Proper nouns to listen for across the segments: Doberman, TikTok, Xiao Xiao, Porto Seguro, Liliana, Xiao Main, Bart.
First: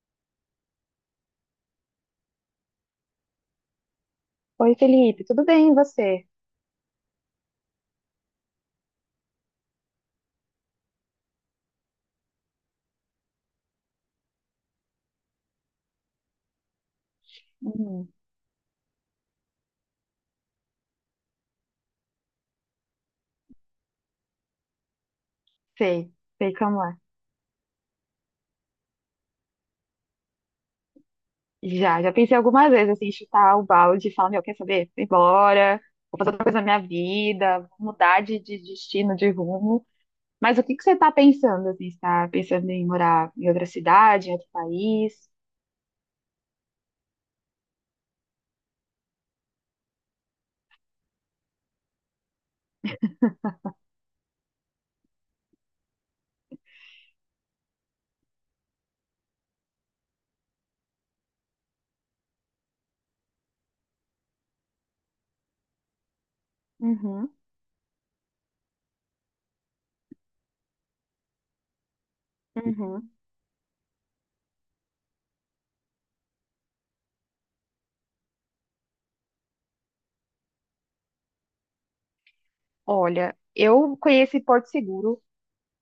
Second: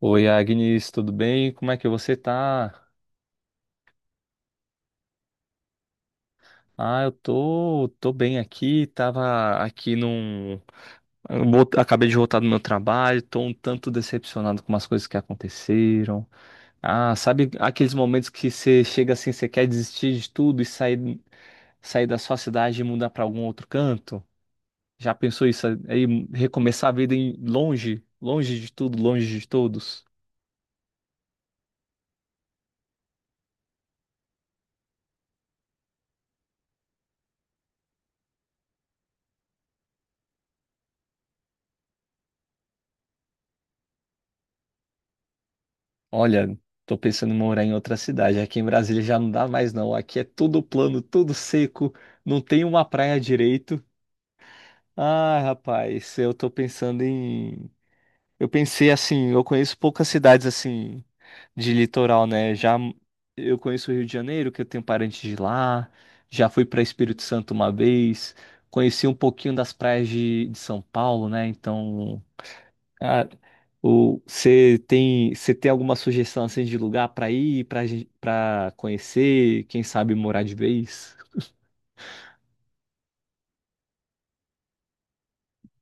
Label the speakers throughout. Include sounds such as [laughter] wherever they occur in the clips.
Speaker 1: Oi, Agnes, tudo bem? Como é que você tá?
Speaker 2: Oi, Felipe, tudo bem e você?
Speaker 1: Ah, eu tô bem aqui, tava aqui Acabei de voltar do meu trabalho, tô um tanto decepcionado com umas coisas que aconteceram. Ah, sabe aqueles
Speaker 2: Hum,
Speaker 1: momentos que você chega assim, você quer desistir de tudo e sair, sair da sua cidade e mudar pra algum outro canto? Já pensou isso
Speaker 2: sei,
Speaker 1: aí,
Speaker 2: sei como
Speaker 1: recomeçar a
Speaker 2: é.
Speaker 1: vida em longe, longe de tudo, longe de todos?
Speaker 2: Já pensei algumas vezes assim, em chutar o balde e falar, meu, quer saber? Vou embora, vou fazer outra coisa na minha vida, vou mudar de destino, de rumo. Mas o que que você está pensando, assim? Você tá pensando em morar em outra cidade, em outro país?
Speaker 1: Olha, tô pensando em morar em outra cidade. Aqui em Brasília já não dá mais, não. Aqui é tudo plano, tudo seco, não tem uma praia direito. Ah, rapaz, eu tô pensando em. Eu pensei assim, eu conheço poucas cidades assim de litoral, né? Já eu conheço o Rio de Janeiro, que eu tenho parentes de lá. Já fui para Espírito
Speaker 2: Uhum,
Speaker 1: Santo uma vez. Conheci um pouquinho das praias de São Paulo, né? Então.
Speaker 2: uhum.
Speaker 1: Ah, você tem alguma sugestão assim de lugar para ir, para conhecer, quem sabe morar de vez?
Speaker 2: Olha, eu conheci Porto Seguro,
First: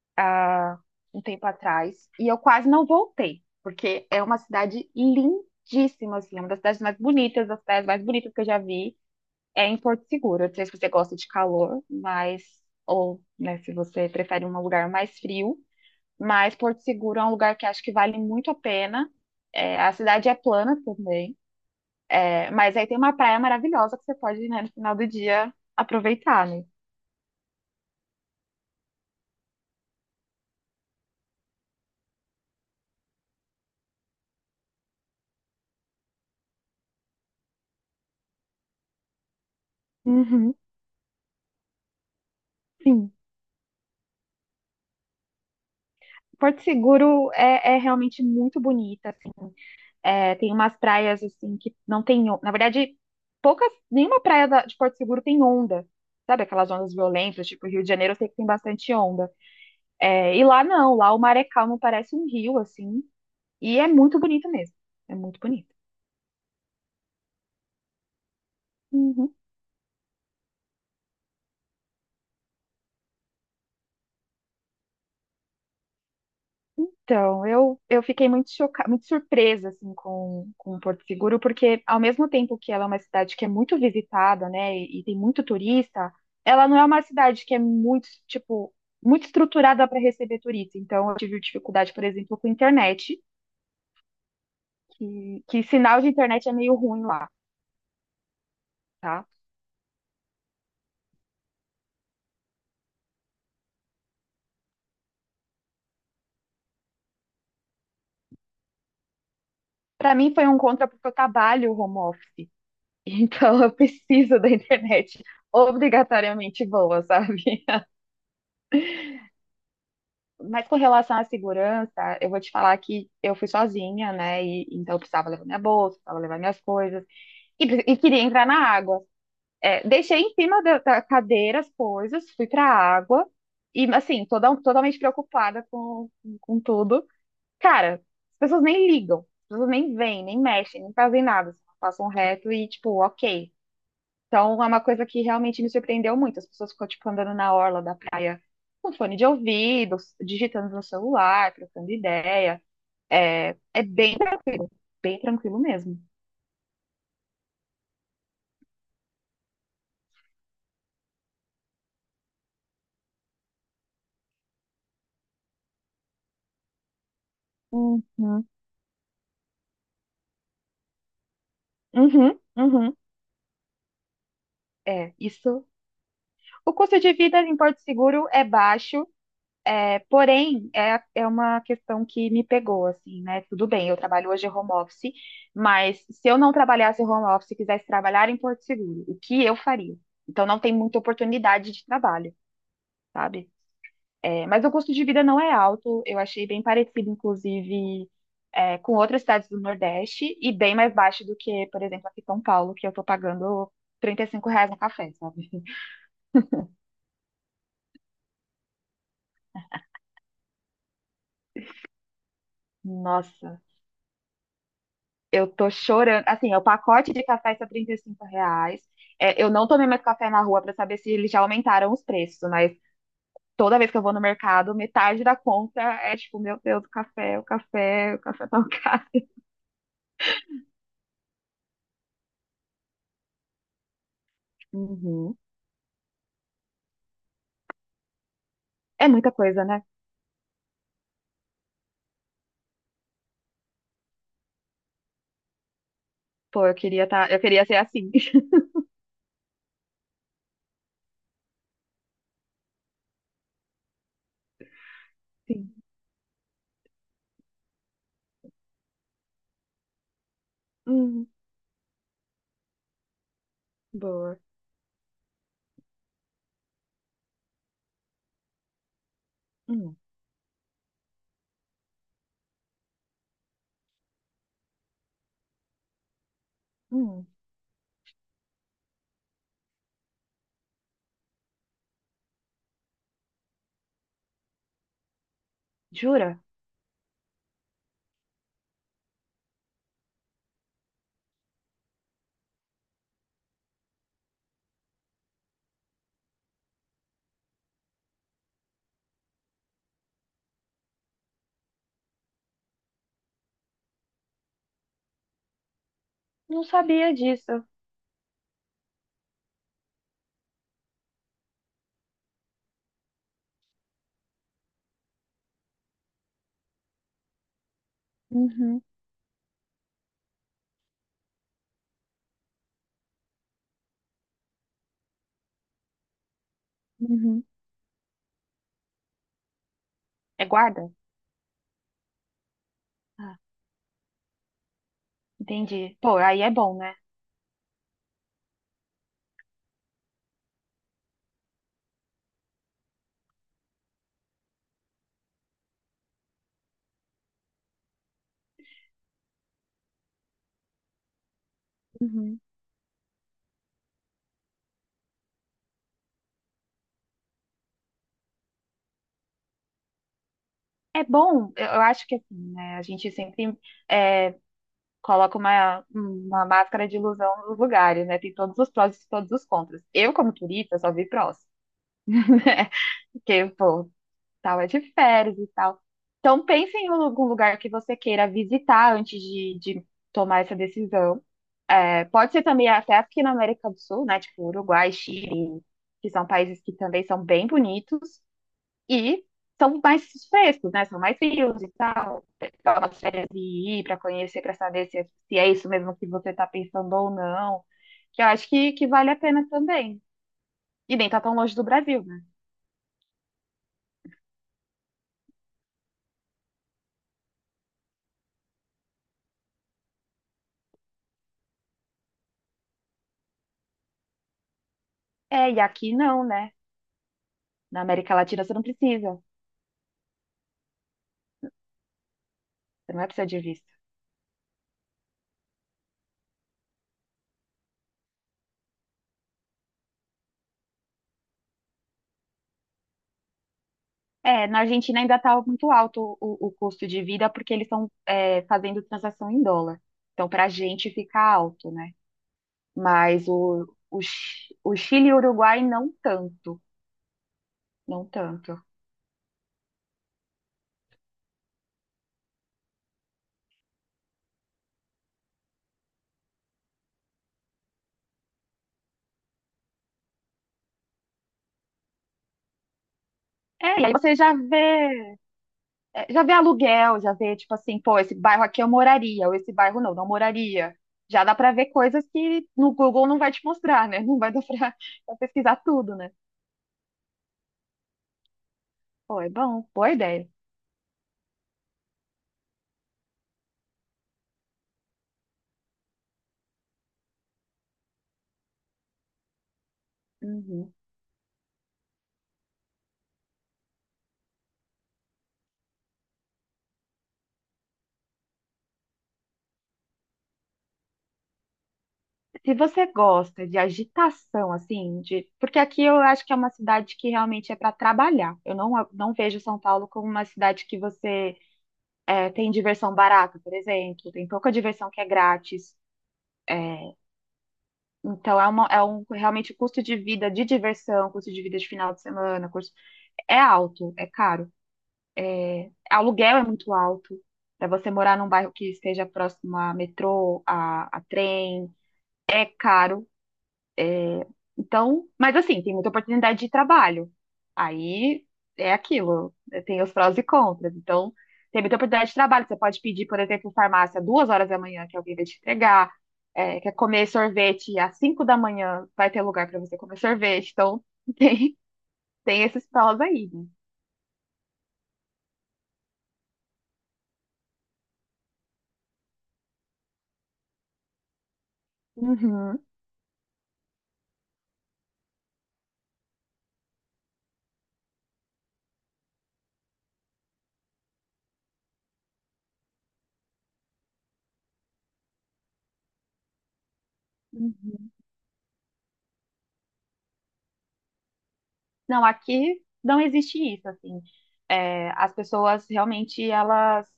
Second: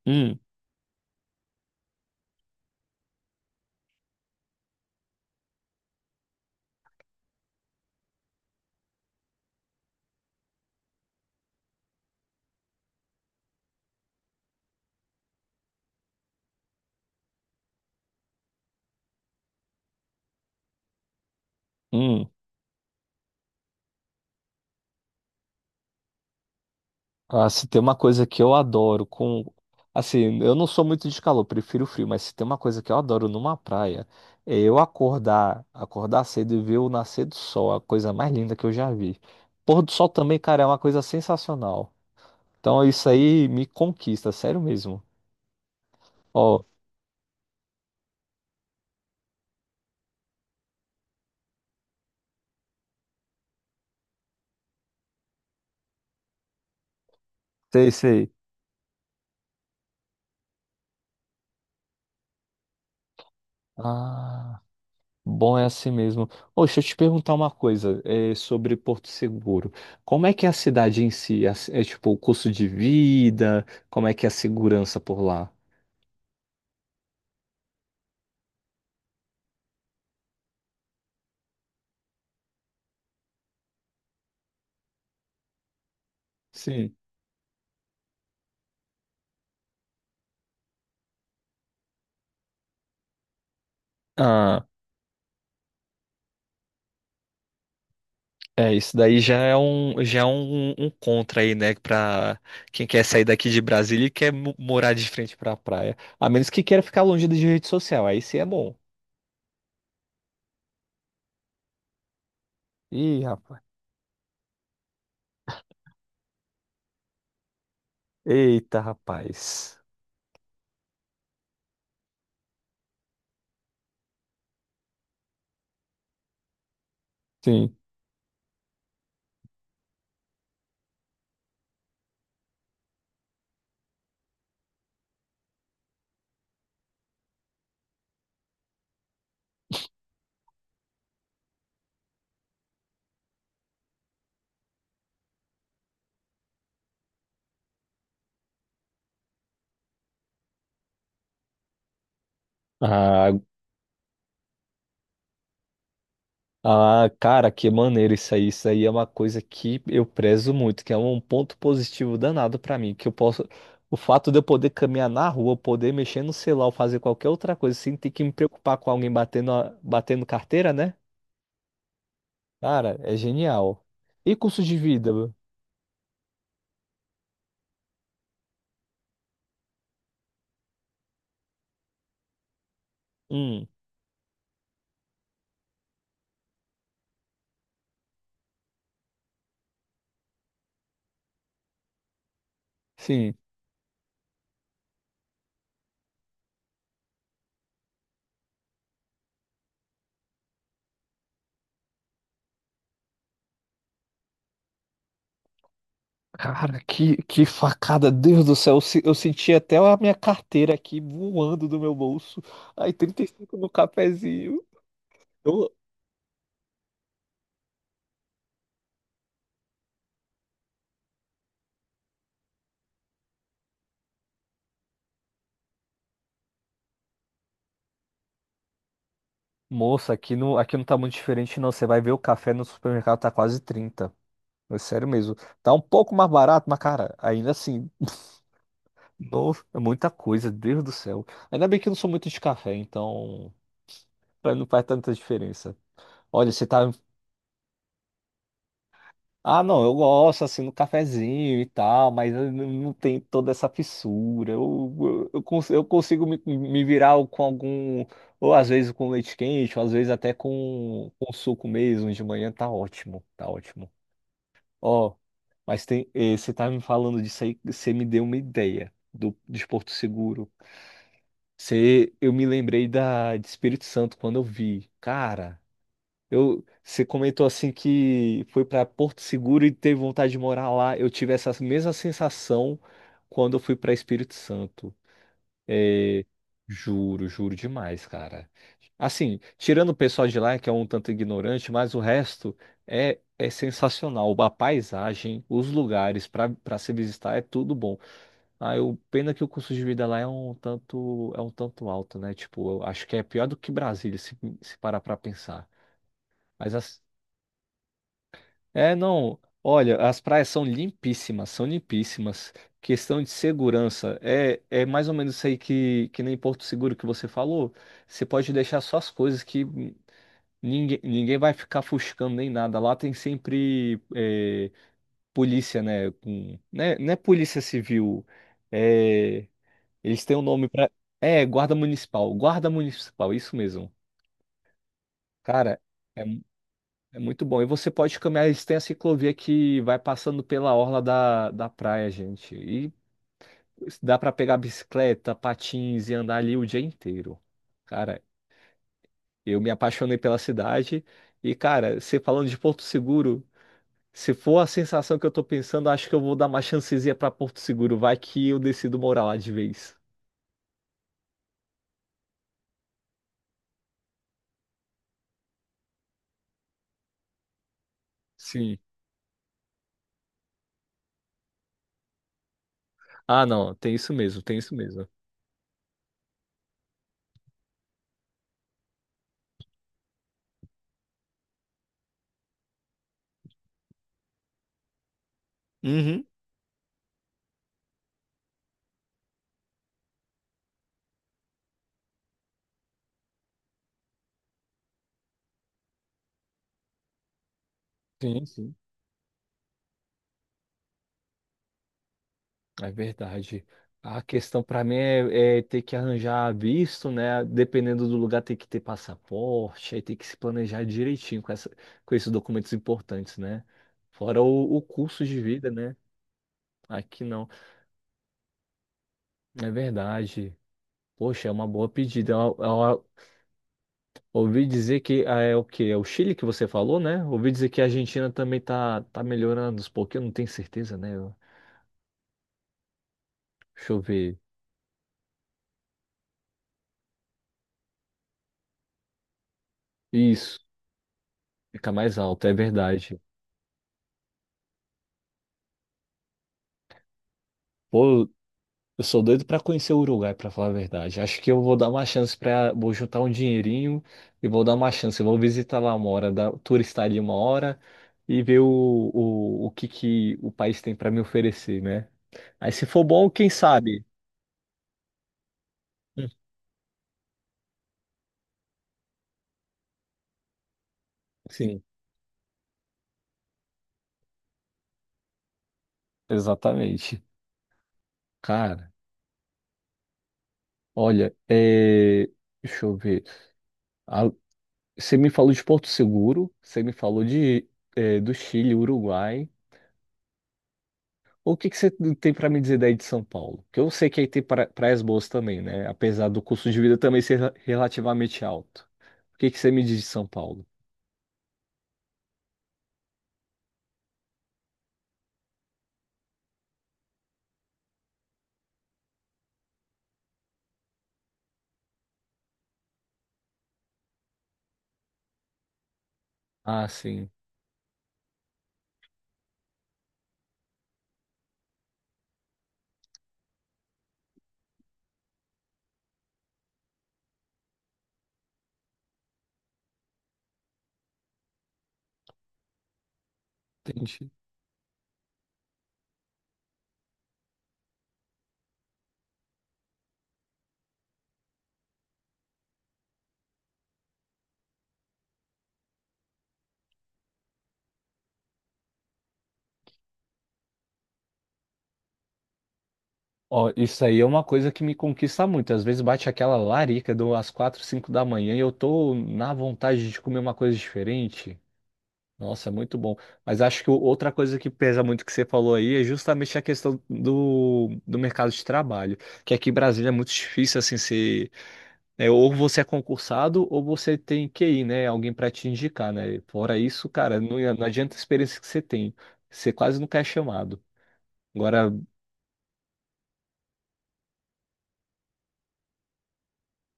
Speaker 1: Hum,
Speaker 2: ah, um tempo atrás e eu quase não voltei, porque é uma cidade lindíssima, assim, é uma das cidades mais bonitas, das praias mais bonitas que eu já vi. É em Porto Seguro. Eu não sei se você gosta de calor, mas ou, né, se você prefere um lugar mais frio, mas Porto Seguro é um lugar que acho que vale muito a pena. É, a cidade é plana também,
Speaker 1: hum.
Speaker 2: é, mas aí tem uma praia maravilhosa que você pode, né, no final do dia aproveitar, né?
Speaker 1: Ah, se tem uma coisa que eu adoro com assim, eu não sou muito de calor, prefiro frio, mas se tem uma coisa que eu adoro numa praia, é eu acordar, acordar cedo e ver o nascer do sol, a coisa mais linda que eu já vi. Pôr do sol também,
Speaker 2: Uhum,
Speaker 1: cara, é uma coisa sensacional. Então isso
Speaker 2: sim.
Speaker 1: aí me conquista, sério mesmo.
Speaker 2: Porto
Speaker 1: Ó,
Speaker 2: Seguro é realmente muito bonita, assim. É, tem umas praias assim que não tem, na verdade, poucas, nenhuma praia de Porto Seguro tem onda. Sabe aquelas ondas violentas, tipo Rio de
Speaker 1: sei,
Speaker 2: Janeiro, eu sei
Speaker 1: sei.
Speaker 2: que tem bastante onda. É, e lá não, lá o mar é calmo, parece um rio assim, e é muito bonito
Speaker 1: Ah.
Speaker 2: mesmo. É muito
Speaker 1: Bom, é
Speaker 2: bonito.
Speaker 1: assim mesmo. Ô, deixa eu te perguntar uma coisa, é, sobre Porto
Speaker 2: Uhum.
Speaker 1: Seguro. Como é que é a cidade em si? É, tipo o custo de vida? Como é que é a segurança por lá?
Speaker 2: Então, eu fiquei muito chocada, muito surpresa assim com Porto Seguro, porque ao mesmo tempo que ela é uma cidade que é muito visitada, né, e tem muito turista, ela não é
Speaker 1: Sim.
Speaker 2: uma cidade que é muito, tipo, muito estruturada para receber turista. Então, eu tive dificuldade, por exemplo, com internet,
Speaker 1: Ah,
Speaker 2: que sinal de internet é meio ruim lá,
Speaker 1: é, isso daí
Speaker 2: tá?
Speaker 1: já é um contra aí, né? Pra quem quer sair daqui de Brasília e quer morar de frente pra praia. A menos que queira ficar longe de rede social, aí sim é bom.
Speaker 2: Para mim foi um contra porque eu trabalho home office. [laughs]
Speaker 1: Ih, rapaz.
Speaker 2: Então, eu preciso da internet obrigatoriamente boa, sabe?
Speaker 1: Eita, rapaz.
Speaker 2: Mas com relação à segurança, eu vou te falar que eu fui sozinha, né? E, então eu precisava levar minha bolsa, precisava levar minhas coisas. E,
Speaker 1: Sim.
Speaker 2: e queria entrar na água. É, deixei em cima da, da cadeira as coisas, fui pra água. E assim, toda, totalmente preocupada com tudo. Cara, as pessoas nem ligam. As pessoas nem vêm, nem mexem, nem fazem nada. Só passam reto e tipo, ok. Então, é uma coisa que realmente me surpreendeu muito. As pessoas ficam, tipo, andando na orla da praia com fone de ouvido, digitando no celular, trocando ideia.
Speaker 1: Ah.
Speaker 2: É, é bem, bem tranquilo mesmo.
Speaker 1: Ah, cara, que maneiro isso aí. Isso aí é uma coisa que eu prezo muito, que é um ponto positivo danado pra mim, que eu posso, o fato de eu poder caminhar na rua, poder mexer no celular, ou fazer qualquer outra coisa sem
Speaker 2: Uhum,
Speaker 1: ter que me preocupar com alguém batendo, batendo carteira, né?
Speaker 2: uhum, uhum.
Speaker 1: Cara, é genial. E custo de vida?
Speaker 2: É,
Speaker 1: Meu?
Speaker 2: isso. O custo de vida em Porto Seguro é baixo, é, porém, é uma questão que me pegou, assim, né? Tudo
Speaker 1: Hum,
Speaker 2: bem, eu trabalho hoje home office, mas se eu não trabalhasse home office e quisesse trabalhar em Porto Seguro, o que eu faria? Então, não tem muita oportunidade de trabalho,
Speaker 1: sim.
Speaker 2: sabe? É, mas o custo de vida não é alto, eu achei bem parecido, inclusive, é, com outras cidades do Nordeste e bem mais baixo do que, por exemplo, aqui em São Paulo, que eu tô pagando R$ 35 no café, sabe?
Speaker 1: Cara, que facada, Deus do céu. Eu, se- eu senti até a minha carteira aqui voando do meu bolso. Aí, 35
Speaker 2: Nossa,
Speaker 1: no cafezinho.
Speaker 2: eu tô chorando. Assim, é o pacote de café está R$ 35. É, eu não tomei mais café na rua pra saber se eles já aumentaram os preços, mas toda vez que eu vou no mercado, metade da conta é tipo, meu Deus, o café, o café, o café tá [laughs] caro.
Speaker 1: Moça, aqui não tá muito diferente, não. Você vai ver o café no supermercado tá quase 30. É sério mesmo.
Speaker 2: Uhum.
Speaker 1: Tá um pouco mais barato, mas, cara, ainda assim,
Speaker 2: É
Speaker 1: [laughs]
Speaker 2: muita
Speaker 1: não,
Speaker 2: coisa,
Speaker 1: é
Speaker 2: né?
Speaker 1: muita coisa, Deus do céu. Ainda bem que eu não sou muito de café, então pra mim não faz tanta diferença. Olha, você
Speaker 2: Pô, eu
Speaker 1: tá.
Speaker 2: queria tá, eu queria ser assim.
Speaker 1: Ah, não, eu gosto assim no cafezinho e tal, mas eu não tem toda essa fissura. Eu
Speaker 2: [laughs]
Speaker 1: consigo me virar com algum. Ou às vezes com leite quente, ou às vezes até com,
Speaker 2: Hum,
Speaker 1: com suco mesmo de manhã, tá ótimo, tá ótimo.
Speaker 2: boa.
Speaker 1: Ó, mas tem, você tá me falando disso aí, você me deu uma ideia de Porto
Speaker 2: Hum,
Speaker 1: Seguro. Eu me lembrei de Espírito Santo quando eu vi. Cara, você
Speaker 2: hum.
Speaker 1: comentou assim que foi para Porto Seguro e teve vontade de morar lá. Eu tive essa mesma sensação quando eu fui para Espírito Santo. É,
Speaker 2: Jura?
Speaker 1: juro, juro demais, cara. Assim, tirando o pessoal de lá, que é um tanto ignorante, mas o resto é sensacional. A paisagem, os lugares para se visitar é tudo bom. Ah, pena que o custo de vida lá é um tanto alto, né? Tipo, eu acho que é pior do que Brasília, se parar para pensar.
Speaker 2: Não
Speaker 1: Mas assim,
Speaker 2: sabia disso.
Speaker 1: é, não. Olha, as praias são limpíssimas, são limpíssimas. Questão de segurança. É mais ou menos isso aí que nem Porto Seguro que você falou. Você pode deixar
Speaker 2: Uhum,
Speaker 1: só as coisas que ninguém vai ficar fuscando nem nada. Lá tem sempre polícia, né? Com, né? Não é
Speaker 2: uhum.
Speaker 1: polícia civil. É, eles têm um
Speaker 2: É
Speaker 1: nome
Speaker 2: guarda?
Speaker 1: para. É, guarda municipal. Guarda municipal,
Speaker 2: Ah,
Speaker 1: isso mesmo. Cara.
Speaker 2: entendi. Pô,
Speaker 1: é
Speaker 2: aí é bom, né?
Speaker 1: É muito bom. E você pode caminhar, eles têm a ciclovia que vai passando pela orla da praia, gente. E dá para pegar bicicleta, patins e andar ali o dia inteiro. Cara, eu me apaixonei pela cidade. E, cara, você
Speaker 2: Uhum.
Speaker 1: falando de Porto Seguro, se for a sensação que eu tô pensando, acho que eu vou dar uma chancezinha para Porto Seguro. Vai que eu decido morar lá de vez.
Speaker 2: É bom, eu acho que assim, né? A gente sempre é, coloca uma máscara de ilusão nos lugares, né? Tem todos os
Speaker 1: Sim.
Speaker 2: prós e todos os contras. Eu, como turista, só vi prós, [laughs] né?
Speaker 1: Ah,
Speaker 2: Porque,
Speaker 1: não,
Speaker 2: pô,
Speaker 1: tem isso mesmo, tem
Speaker 2: tava
Speaker 1: isso
Speaker 2: de
Speaker 1: mesmo.
Speaker 2: férias e tal. Então, pense em algum lugar que você queira visitar antes de tomar essa decisão. É, pode ser também até aqui na América do Sul, né? Tipo Uruguai, Chile, que
Speaker 1: Uhum.
Speaker 2: são países que também são bem bonitos e são mais frescos, né? São mais frios e tal. Pegar umas férias e ir para conhecer, para saber se é, se é isso mesmo que você está pensando ou não. Que eu
Speaker 1: Sim,
Speaker 2: acho que,
Speaker 1: sim.
Speaker 2: que vale a pena também. E nem tá tão longe do Brasil, né?
Speaker 1: É verdade. A questão para mim é ter que arranjar visto, né? Dependendo do lugar, tem que ter passaporte, aí tem que se planejar direitinho com esses documentos importantes, né? Fora o custo de
Speaker 2: É, e
Speaker 1: vida,
Speaker 2: aqui
Speaker 1: né?
Speaker 2: não, né?
Speaker 1: Aqui não.
Speaker 2: Na América Latina você não precisa.
Speaker 1: É verdade. Poxa, é uma boa pedida. Eu-
Speaker 2: Você não
Speaker 1: eu-
Speaker 2: vai precisar de visto.
Speaker 1: ouvi dizer que ah, é o quê? É o Chile que você falou, né? Ouvi dizer que a Argentina também tá melhorando, porque eu não tenho certeza, né? Deixa eu ver.
Speaker 2: É, na Argentina ainda está muito alto o custo de vida porque eles estão é, fazendo transação em dólar. Então, para a
Speaker 1: Isso,
Speaker 2: gente fica alto,
Speaker 1: fica
Speaker 2: né?
Speaker 1: mais alto, é verdade.
Speaker 2: Mas o, o Chile e o Uruguai não tanto, não
Speaker 1: Pô,
Speaker 2: tanto.
Speaker 1: eu sou doido pra conhecer o Uruguai, pra falar a verdade. Acho que eu vou dar uma chance para, vou juntar um dinheirinho e vou dar uma chance. Vou visitar lá uma hora, turistar ali uma hora e ver o que que o país tem pra me oferecer, né? Aí se for bom, quem
Speaker 2: É, e aí
Speaker 1: sabe?
Speaker 2: você já vê, é, já
Speaker 1: Hum,
Speaker 2: vê aluguel, já vê, tipo assim, pô, esse bairro aqui eu moraria, ou esse bairro não, não moraria. Já dá para ver
Speaker 1: Sim,
Speaker 2: coisas que no Google não vai te mostrar, né? Não vai dar para pesquisar tudo, né?
Speaker 1: exatamente. Cara,
Speaker 2: Pô, é bom, boa ideia.
Speaker 1: olha, deixa eu ver. Ah, você me falou de Porto Seguro, você me falou do Chile, Uruguai.
Speaker 2: Uhum.
Speaker 1: O que que você tem para me dizer daí de São Paulo? Que eu sei que aí tem praias boas também, né? Apesar do custo de vida também ser relativamente alto. O que que você me diz de São Paulo?
Speaker 2: Se você gosta de agitação, assim, de porque aqui eu acho que é uma cidade que realmente é para trabalhar. Eu não, não vejo São Paulo como uma cidade que você é, tem diversão barata, por exemplo. Tem pouca diversão que é grátis.
Speaker 1: Ah,
Speaker 2: É,
Speaker 1: sim.
Speaker 2: então é, uma, é um realmente o custo de vida de diversão, custo de vida de final de semana, custo, é alto, é caro. Aluguel é muito alto. Para você morar num bairro que esteja próximo a metrô, a trem, é caro.
Speaker 1: Entendi.
Speaker 2: Então, mas assim, tem muita oportunidade de trabalho. Aí é aquilo, né, tem os prós e contras. Então, tem muita oportunidade de trabalho. Você pode pedir, por exemplo, farmácia 2 horas da manhã que alguém vai te entregar. É, quer comer sorvete às 5 da manhã, vai ter lugar para você comer sorvete. Então, [laughs] tem, tem esses prós aí. Né?
Speaker 1: Ó, isso aí é uma coisa que me conquista muito. Às vezes bate aquela larica do às 4, 5 da manhã e eu tô na vontade de comer uma coisa diferente.
Speaker 2: Uhum,
Speaker 1: Nossa, é muito bom. Mas acho que outra coisa que pesa muito que você falou aí é justamente a questão do mercado de trabalho. Que aqui em Brasília é muito difícil assim ser né? Ou você é concursado ou você tem QI, né? Alguém para te indicar, né? Fora isso, cara, não, não
Speaker 2: uhum.
Speaker 1: adianta a experiência que você tem. Você quase nunca é chamado. Agora,
Speaker 2: Não, aqui não existe isso, assim. É, as pessoas realmente, elas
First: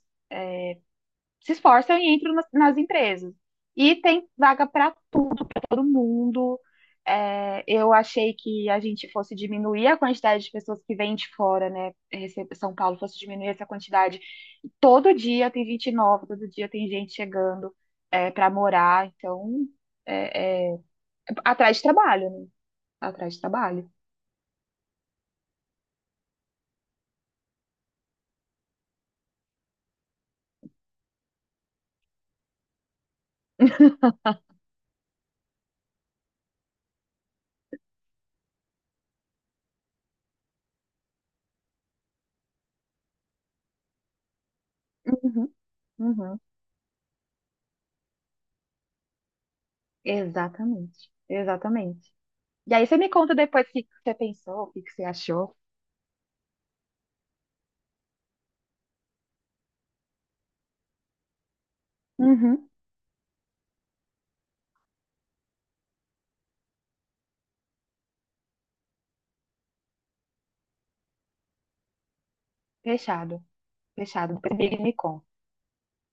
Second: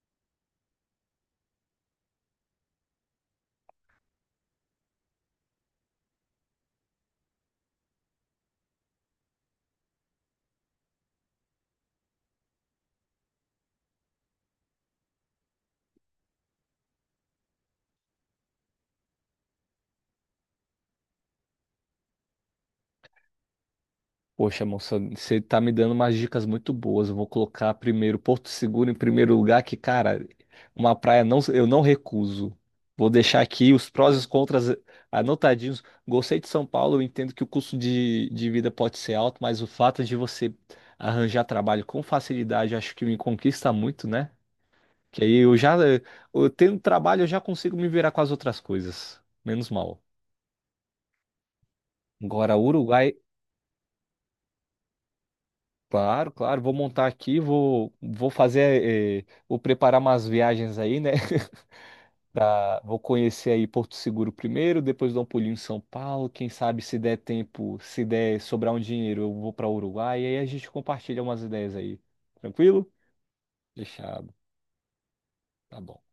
Speaker 2: se esforçam e entram nas, nas empresas. E tem vaga para tudo, para todo mundo. É, eu achei que a gente fosse diminuir a quantidade de pessoas que vêm de fora, né? São Paulo fosse diminuir essa quantidade. Todo dia tem gente nova, todo dia tem gente chegando é, para morar. Então, é, é, atrás de trabalho, né? Atrás de trabalho.
Speaker 1: poxa, moça, você tá me dando umas dicas muito boas. Eu vou colocar primeiro Porto Seguro em primeiro lugar, que, cara, uma praia não, eu não recuso. Vou deixar aqui os prós e os contras anotadinhos. Gostei de São Paulo, eu entendo que o custo de vida pode ser alto, mas o fato de você arranjar trabalho com facilidade, acho que me conquista muito, né? Que aí
Speaker 2: Uhum,
Speaker 1: eu já,
Speaker 2: uhum.
Speaker 1: eu tendo trabalho, eu já consigo me virar com as outras coisas. Menos mal.
Speaker 2: Exatamente, exatamente.
Speaker 1: Agora,
Speaker 2: E aí você me
Speaker 1: Uruguai,
Speaker 2: conta depois o que que você pensou, o que que você achou.
Speaker 1: claro, claro, vou montar aqui, vou fazer, vou preparar umas viagens aí, né? [laughs]
Speaker 2: Uhum,
Speaker 1: Vou conhecer aí Porto Seguro primeiro, depois dar um pulinho em São Paulo. Quem sabe se der tempo, se der sobrar um dinheiro, eu vou para Uruguai e aí a gente compartilha umas ideias aí. Tranquilo?
Speaker 2: fechado.
Speaker 1: Fechado.
Speaker 2: Fechado, depois ele me conta.
Speaker 1: Tá bom.